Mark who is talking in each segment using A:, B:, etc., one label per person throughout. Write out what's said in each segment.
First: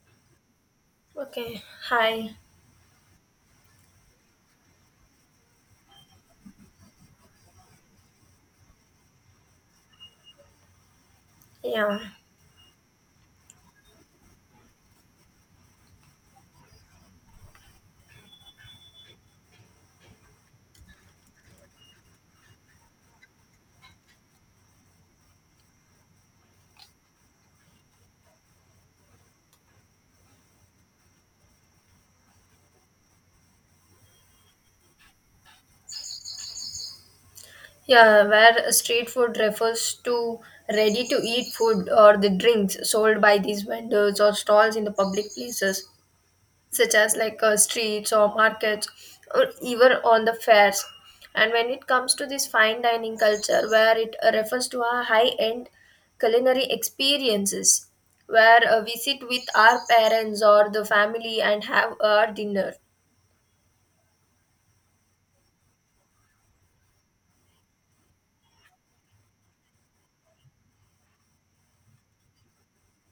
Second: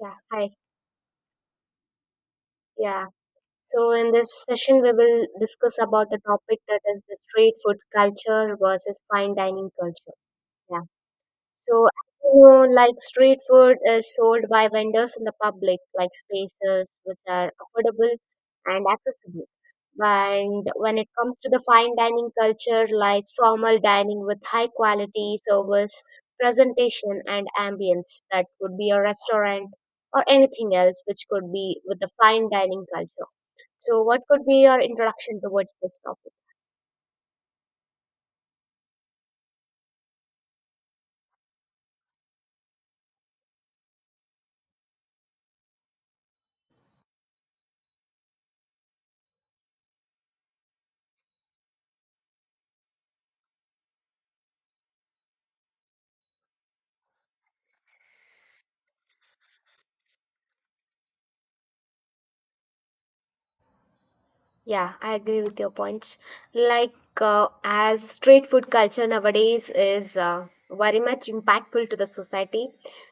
A: Yeah, hi.
B: Okay, hi.
A: Yeah. So in this session, we will discuss about the topic that is the street food culture versus fine dining culture. Yeah. So,
B: Yeah.
A: as you know, like street food is sold by vendors in the public, like spaces which are affordable and accessible. And when it comes to the fine dining culture, like formal dining with high quality service, presentation, and ambience, that could be a restaurant or anything else which could be with the fine dining culture. So, what could be your introduction towards this topic?
B: Yeah, where street food refers to ready to eat food or the drinks sold by these vendors or stalls in the public places, such as like streets or markets or even on the fairs. And when it comes to this fine dining culture, where it refers to our high end culinary experiences, where we sit with our parents or the family and have our dinner.
A: Yeah, I agree with your points. Like, as street food culture nowadays is very much impactful to the society.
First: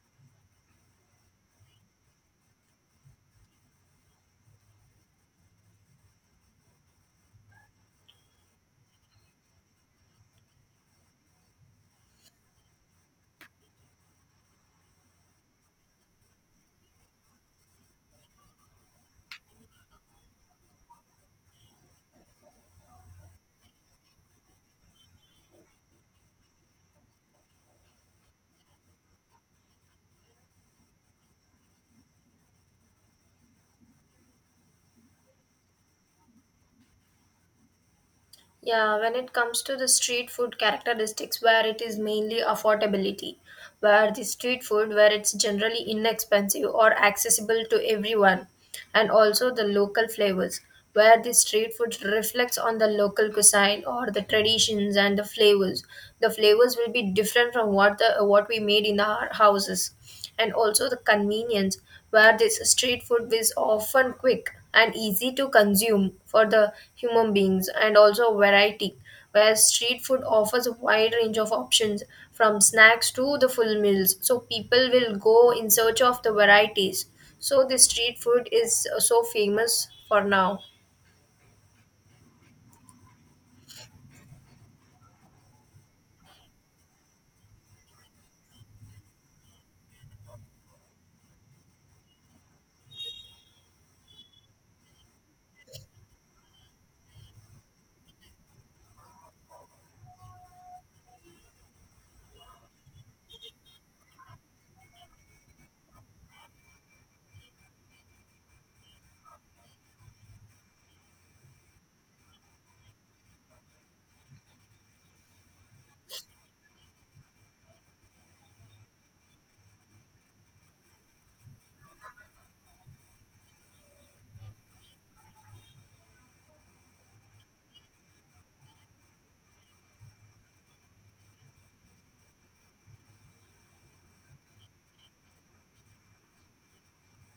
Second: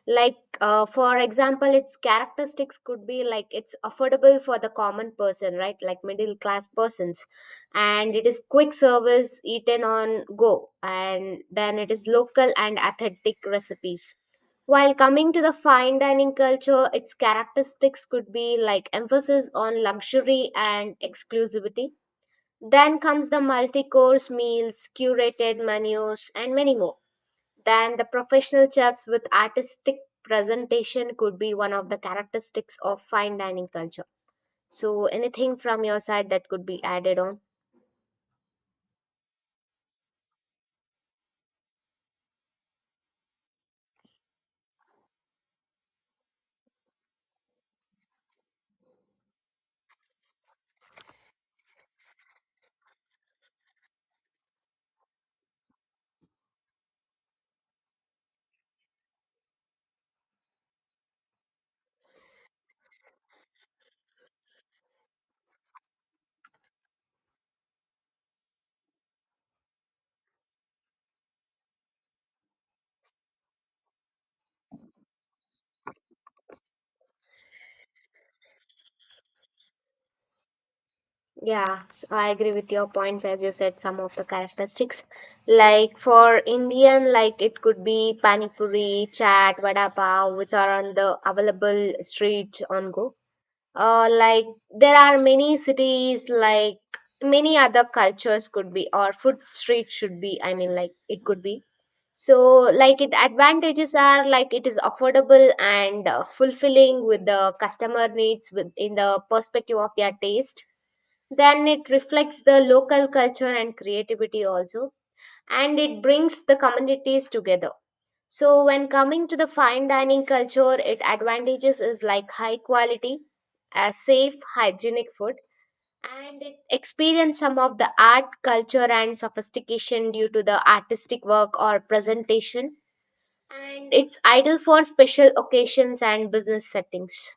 A: Like, for example, its characteristics could be like it's affordable for the common person, right? Like middle class persons. And it is quick service eaten on go. And then it is local and authentic recipes while coming to the fine dining culture, its characteristics could be like emphasis on luxury and exclusivity. Then comes the multi course meals, curated menus, and many more. Then the professional chefs with artistic presentation could be one of the characteristics of fine dining culture. So, anything from your side that could be added on?
B: Yeah, when it comes to the street food characteristics, where it is mainly affordability, where the street food, where it's generally inexpensive or accessible to everyone, and also the local flavors, where the street food reflects on the local cuisine or the traditions and the flavors. The flavors will be different from what the what we made in our houses, and also the convenience where this street food is often quick and easy to consume for the human beings, and also variety where street food offers a wide range of options from snacks to the full meals, so people will go in search of the varieties. So the street food is so famous for now.
A: Yeah, so I agree with your points as you said some of the characteristics. Like for Indian, like it could be pani puri, chaat, vada pav, which are on the available street on go. Like there are many cities, like many other cultures could be, or food street should be. I mean, like it could be. So, like it advantages are like it is affordable and fulfilling with the customer needs with in the perspective of their taste, then it reflects the local culture and creativity also, and it brings the communities together. So when coming to the fine dining culture, it advantages is like high quality, safe hygienic food, and it experience some of the art culture and sophistication due to the artistic work or presentation, and it's ideal for special occasions and business settings.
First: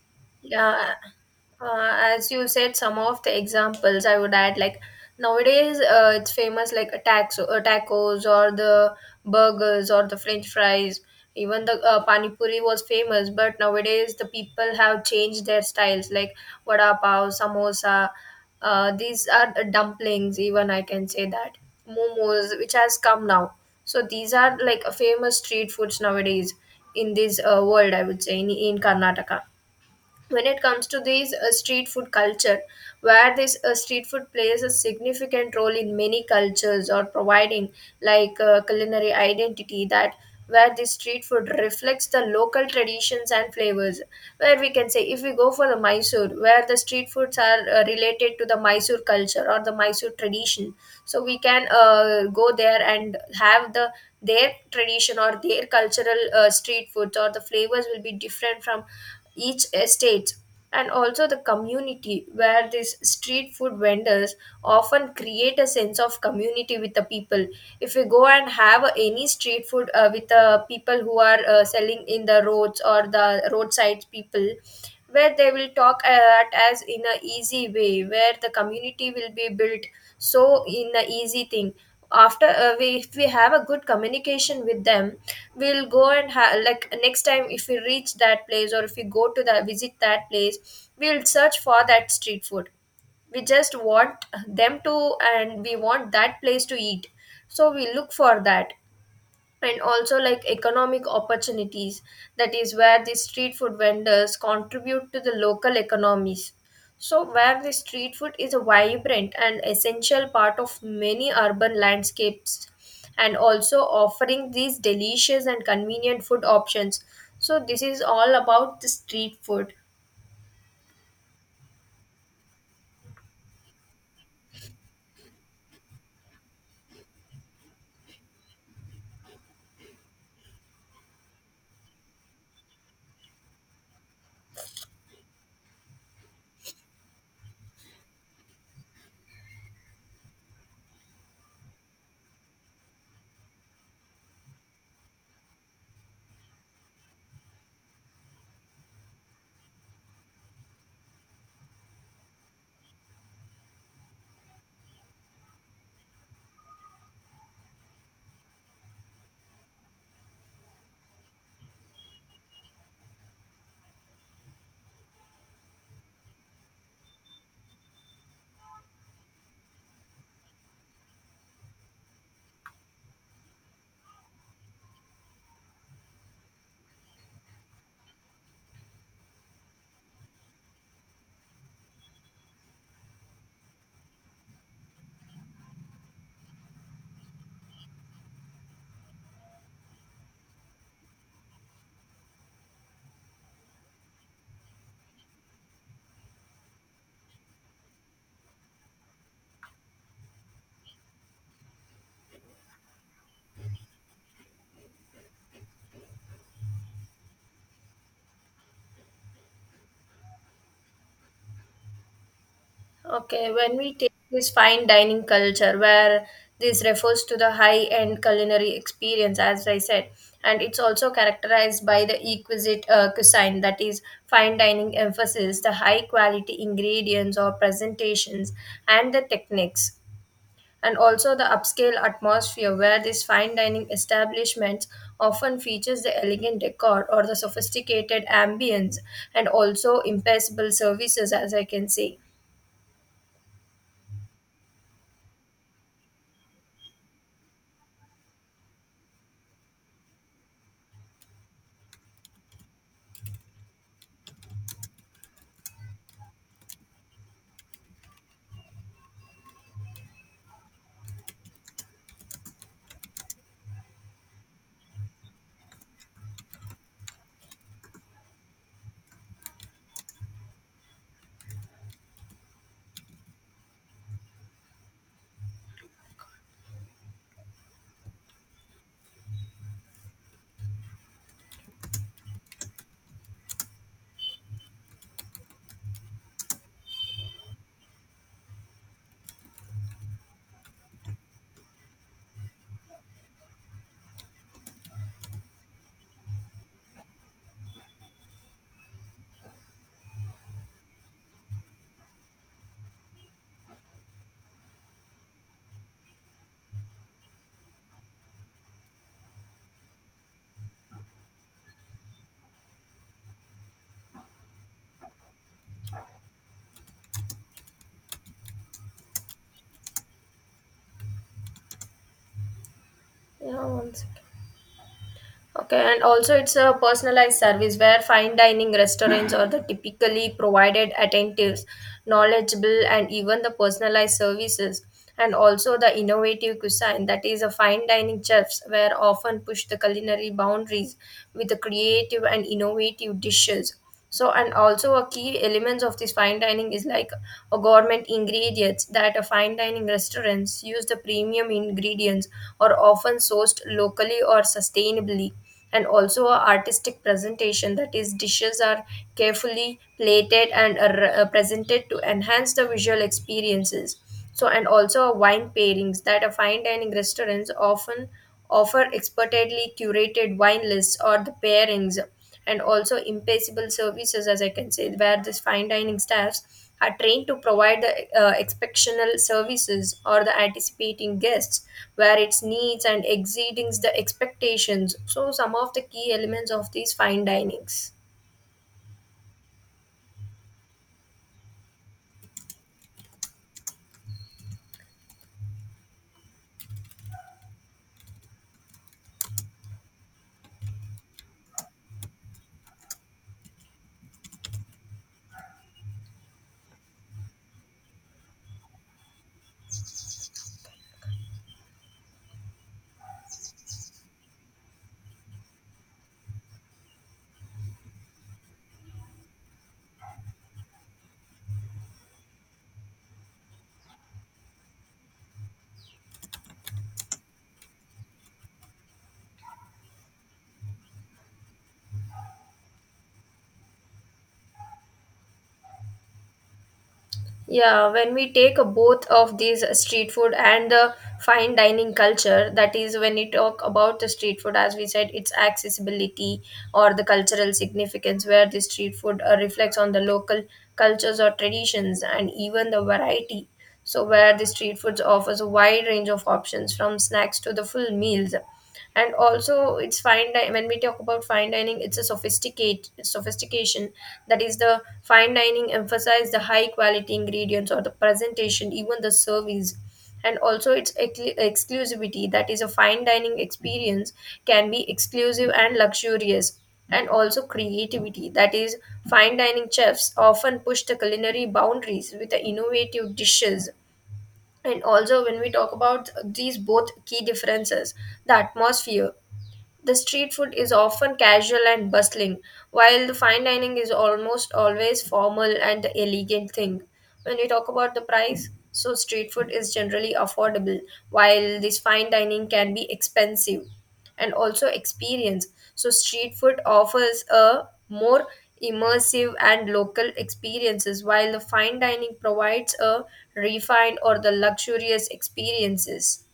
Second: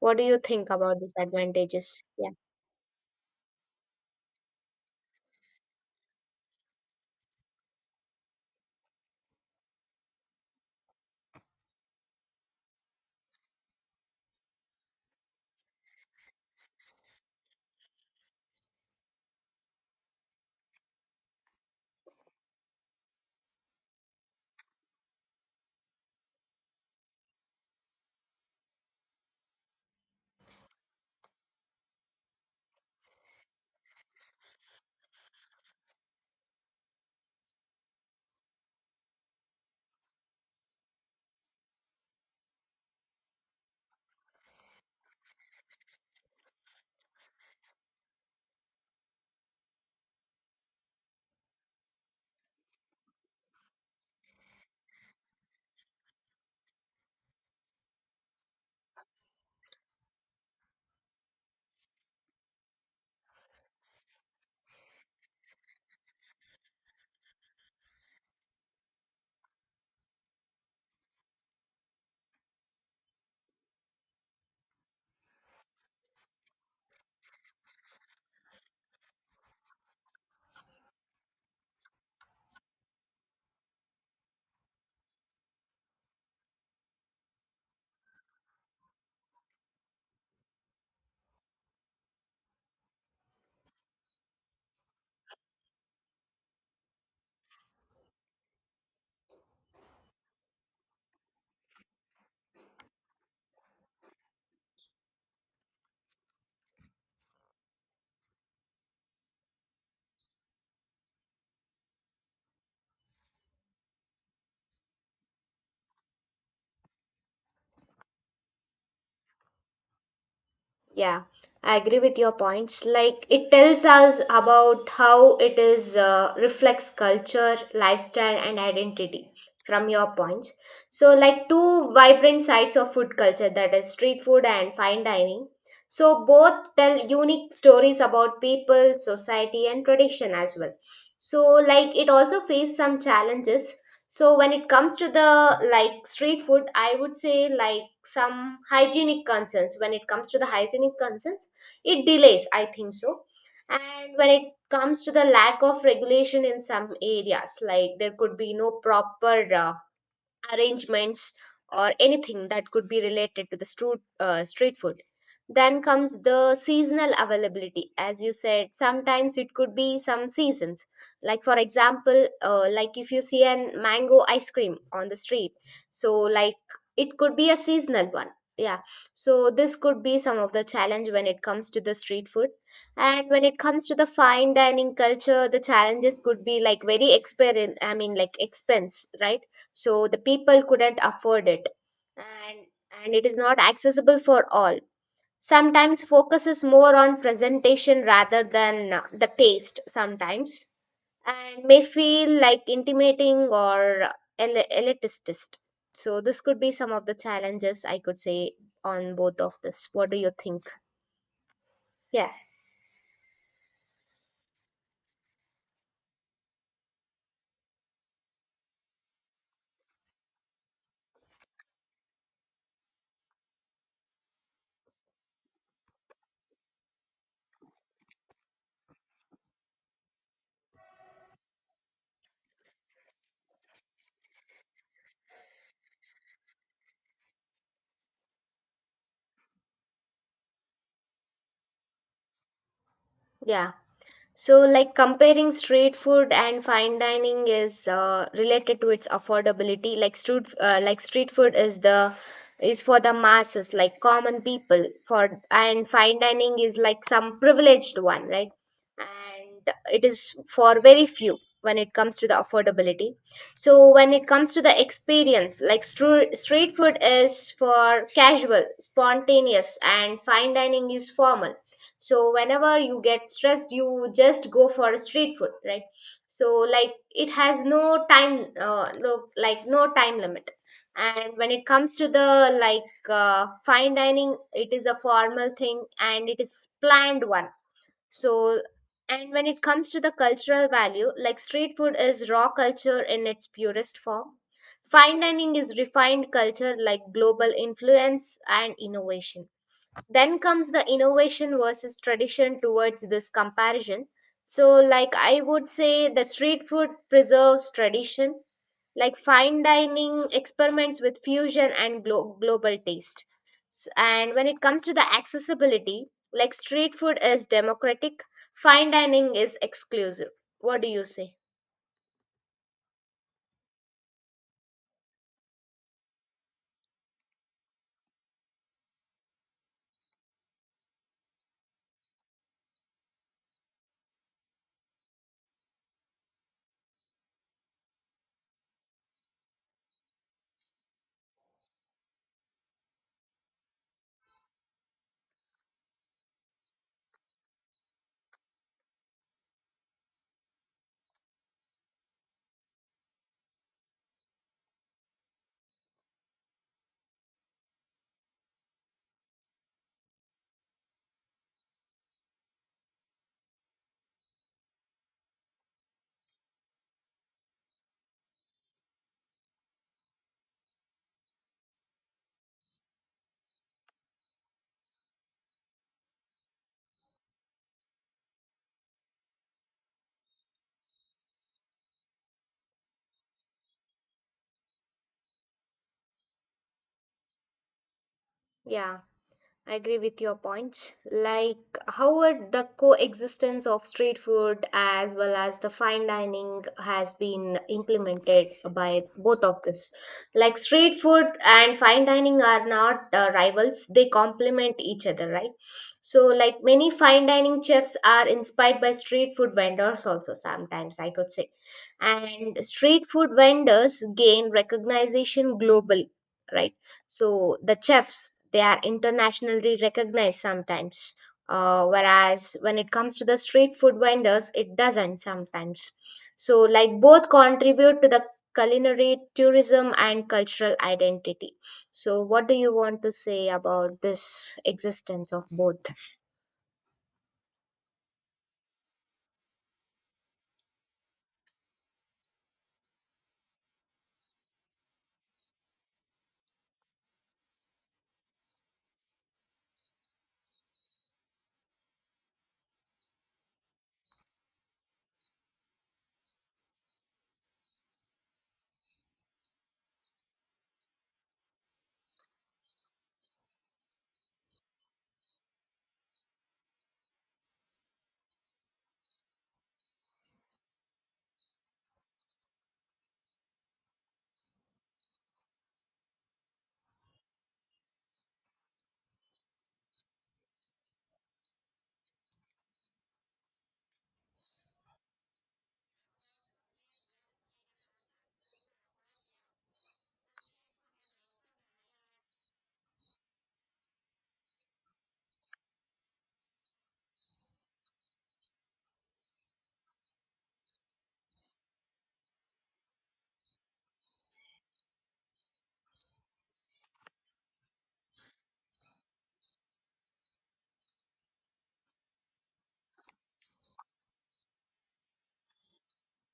A: What do you think
B: Yeah,
A: about these
B: uh,
A: advantages?
B: as
A: Yeah.
B: you said, some of the examples I would add like nowadays it's famous like attacks, tacos or the burgers or the French fries. Even the pani puri was famous, but nowadays the people have changed their styles like vada pav, samosa. These are the dumplings. Even I can say that momos, which has come now. So these are like famous street foods nowadays in this world. I would say in Karnataka, when it comes to these street food culture, where this street food plays a significant role in many cultures, or providing like culinary identity, that where this street food reflects the local traditions and flavors. Where we can say if we go for the Mysore, where the street foods are related to the Mysore culture or the Mysore tradition. So we can go there and have the their tradition or their cultural street foods, or the flavors will be different from each estate. And also the community, where these street food vendors often create a sense of community with the people. If you go and have any street food with the people who are selling in the roads, or the roadside people, where they will talk at as in a easy way, where the community will be built. So in the easy thing, after we, if we have a good communication with them, we'll go and like next time, if we reach that place, or if we go to the visit that place, we'll search for that street food. We just want them to, and we want that place to eat. So we look for that. And also like economic opportunities, that is where the street food vendors contribute to the local economies. So where the street food is a vibrant and essential part of many urban landscapes, and also offering these delicious and convenient food options. So this is all about the street food.
A: Yeah, I agree with your points. Like it tells us about how it is reflects culture, lifestyle, and identity from your points. So, like two vibrant sides of food culture that is street food and fine dining. So, both tell unique stories about people, society, and tradition as well. So, like it also faced some challenges, so when it comes to the like street food, I would say like some hygienic concerns. When it comes to the hygienic concerns, it delays, I think so. And when it comes to the lack of regulation in some areas, like there could be no proper arrangements or anything that could be related to the street food, then comes the seasonal availability as you said sometimes it could be some seasons, like for example like if you see an mango ice cream on the street, so like it could be a seasonal one, yeah. So this could be some of the challenge when it comes to the street food. And when it comes to the fine dining culture, the challenges could be like very exper I mean like expense, right? So the people couldn't afford it, and and it is not accessible for all, sometimes focuses more on presentation rather than the taste sometimes, and may feel like intimating or elitist. So this could be some of the challenges I could say on both of this. What do you think? Yeah.
B: Okay, when we take this fine dining culture, where this refers to the high end culinary experience, as I said, and it's also characterized by the exquisite cuisine, that is, fine dining emphasis, the high quality ingredients or presentations, and the techniques. And also the upscale atmosphere, where these fine dining establishments often features the elegant decor or the sophisticated ambience, and also impeccable services as I can see.
A: Yeah. So, like comparing street food and fine dining is related to its affordability. Like street food is the is for the masses, like common people. For and fine dining is like some privileged one, right? And it is for very few when it comes to the affordability. So when it comes to the experience, like street food is for casual, spontaneous, and fine dining is formal. So whenever you get stressed you just go for a street food, right? So like it has no time, like no time limit. And when it comes to the like fine dining, it is a formal thing and it is planned one. So, and when it comes to the cultural value, like street food is raw culture in its purest form. Fine dining is refined culture like global influence and innovation. Then comes the innovation versus tradition towards this comparison. So, like I would say that street food preserves tradition, like fine dining experiments with fusion and global taste. And when it comes to the accessibility, like street food is democratic, fine dining is exclusive. What do you say?
B: Yeah, one second. Okay, and also it's a personalized service, where fine dining restaurants are the typically provided attentives, knowledgeable, and even the personalized services, and also the innovative cuisine, that is a fine dining chefs where often push the culinary boundaries with the creative and innovative dishes. So and also a key elements of this fine dining is like a government ingredients, that a fine dining restaurants use the premium ingredients, or often sourced locally or sustainably. And also a artistic presentation, that is dishes are carefully plated and are presented to enhance the visual experiences. So and also wine pairings, that a fine dining restaurants often offer expertly curated wine lists or the pairings. And also impeccable services, as I can say, where this fine dining staffs are trained to provide the exceptional services, or the anticipating guests, where its needs and exceeding the expectations. So some of the key elements of these fine dinings.
A: Yeah, I agree with your points. Like, how would the coexistence of street food as well as the fine dining has been implemented by both of this? Like, street food and fine dining are not rivals, they complement each other, right? So, like, many fine dining chefs are inspired by street food vendors, also, sometimes I could say. And street food vendors gain recognition globally, right? So the chefs, they are internationally recognized sometimes. Whereas when it comes to the street food vendors, it doesn't sometimes. So, like, both contribute to the culinary tourism and cultural identity. So, what do you want to say about this existence of both?
B: Yeah, when we take a both of these street food and the fine dining culture, that is when we talk about the street food, as we said, its accessibility or the cultural significance, where the street food reflects on the local cultures or traditions and even the variety. So, where the street foods offers a wide range of options from snacks to the full meals. And also it's when we talk about fine dining, it's a sophisticated sophistication, that is, the fine dining emphasize the high quality ingredients or the presentation, even the service, and also its exclusivity. That is, a fine dining experience can be exclusive and luxurious, and also creativity. That is, fine dining chefs often push the culinary boundaries with the innovative dishes. And also, when we talk about these both key differences, the atmosphere, the street food is often casual and bustling, while the fine dining is almost always formal and the elegant thing. When we talk about the price, so street food is generally affordable, while this fine dining can be expensive, and also experience. So street food offers a more immersive and local experiences, while the fine dining provides a refined or the luxurious experiences.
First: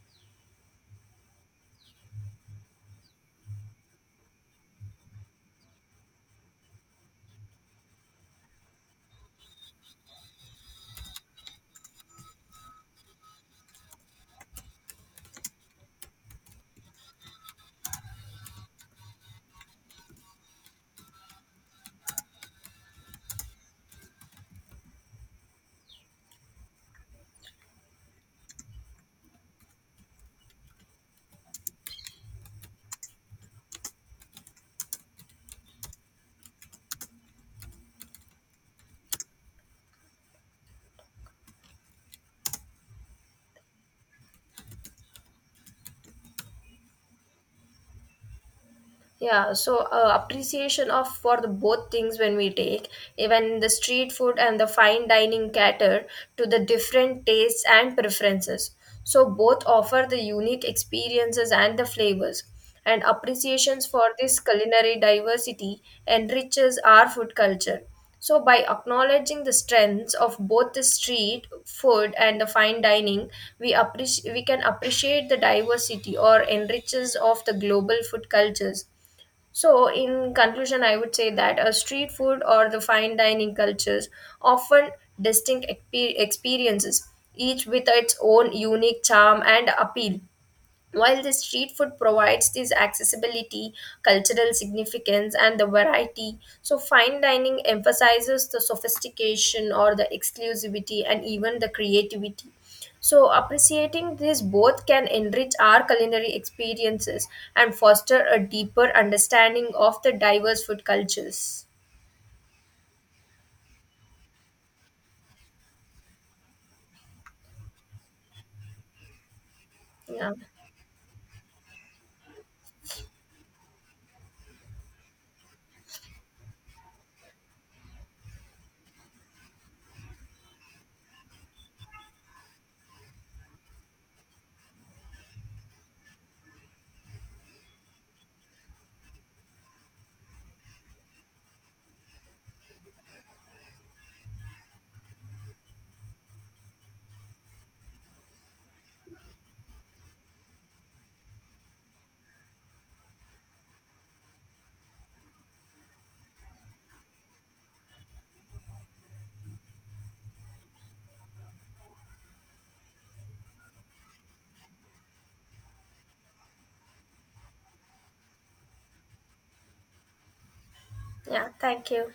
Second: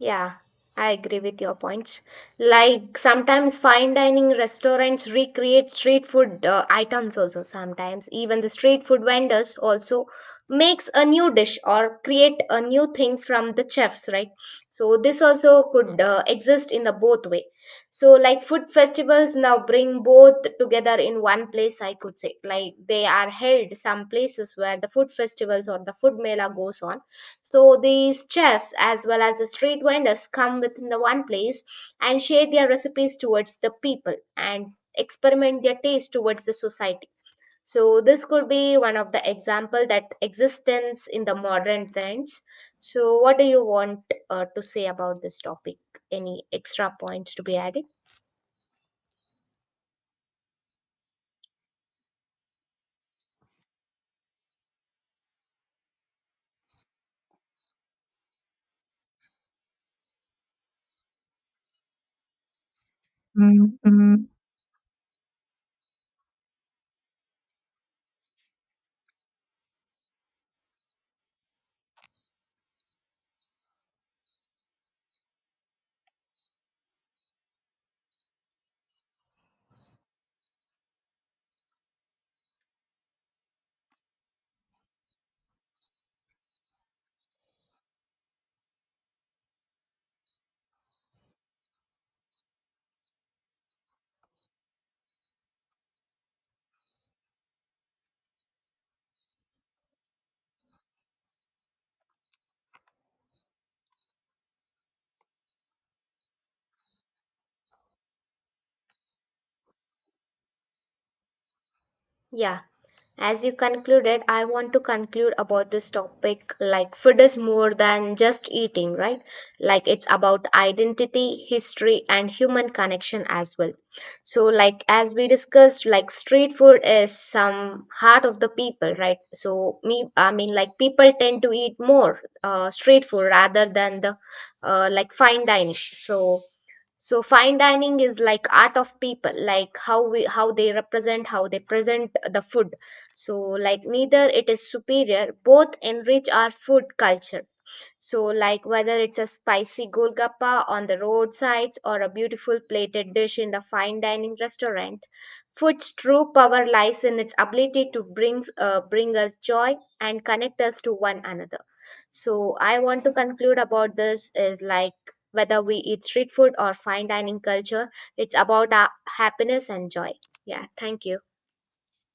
A: Yeah, I agree with your points. Like sometimes fine dining restaurants recreate street food items also sometimes. Even the street food vendors also makes a new dish or create a new thing from the chefs, right? So this also could exist in the both way. So like food festivals now bring both together in one place, I could say. Like they are held some places where the food festivals or the food mela goes on, so these chefs, as well as the street vendors, come within the one place and share their recipes towards the people and experiment their taste towards the society. So this could be one of the example that existence in the modern trends. So what do you want to say about this topic? Any extra points to be added?
B: Yeah, so appreciation of for the both things when we take even the street food and the fine dining cater to the different tastes and preferences. So both offer the unique experiences and the flavors. And appreciations for this culinary diversity enriches our food culture. So by acknowledging the strengths of both the street food and the fine dining, we can appreciate the diversity or enriches of the global food cultures. So, in conclusion, I would say that a street food or the fine dining cultures often distinct experiences, each with its own unique charm and appeal. While the street food provides this accessibility, cultural significance, and the variety, so fine dining emphasizes the sophistication or the exclusivity and even the creativity. So, appreciating this both can enrich our culinary experiences and foster a deeper understanding of the diverse food cultures.
A: Yeah. As you concluded, I want to conclude about this topic. Like, food is more than just eating, right? Like, it's
B: Yeah,
A: about identity, history, and human connection as well. So, like, as we discussed, like, street food is some heart of the people, right? So, like, people tend to eat more street food rather than the like fine dining. So, so fine dining is like art of people, like how they represent, how they present the food. So like neither it is superior, both enrich our food culture. So like whether it's a spicy golgappa on the roadsides or a beautiful plated dish in the fine dining restaurant, food's true power lies in its ability to bring us joy and connect us to one another. So I want to conclude about this is like whether we eat street food or fine dining culture, it's about our happiness and joy. Yeah, thank you.
B: yeah, thank you.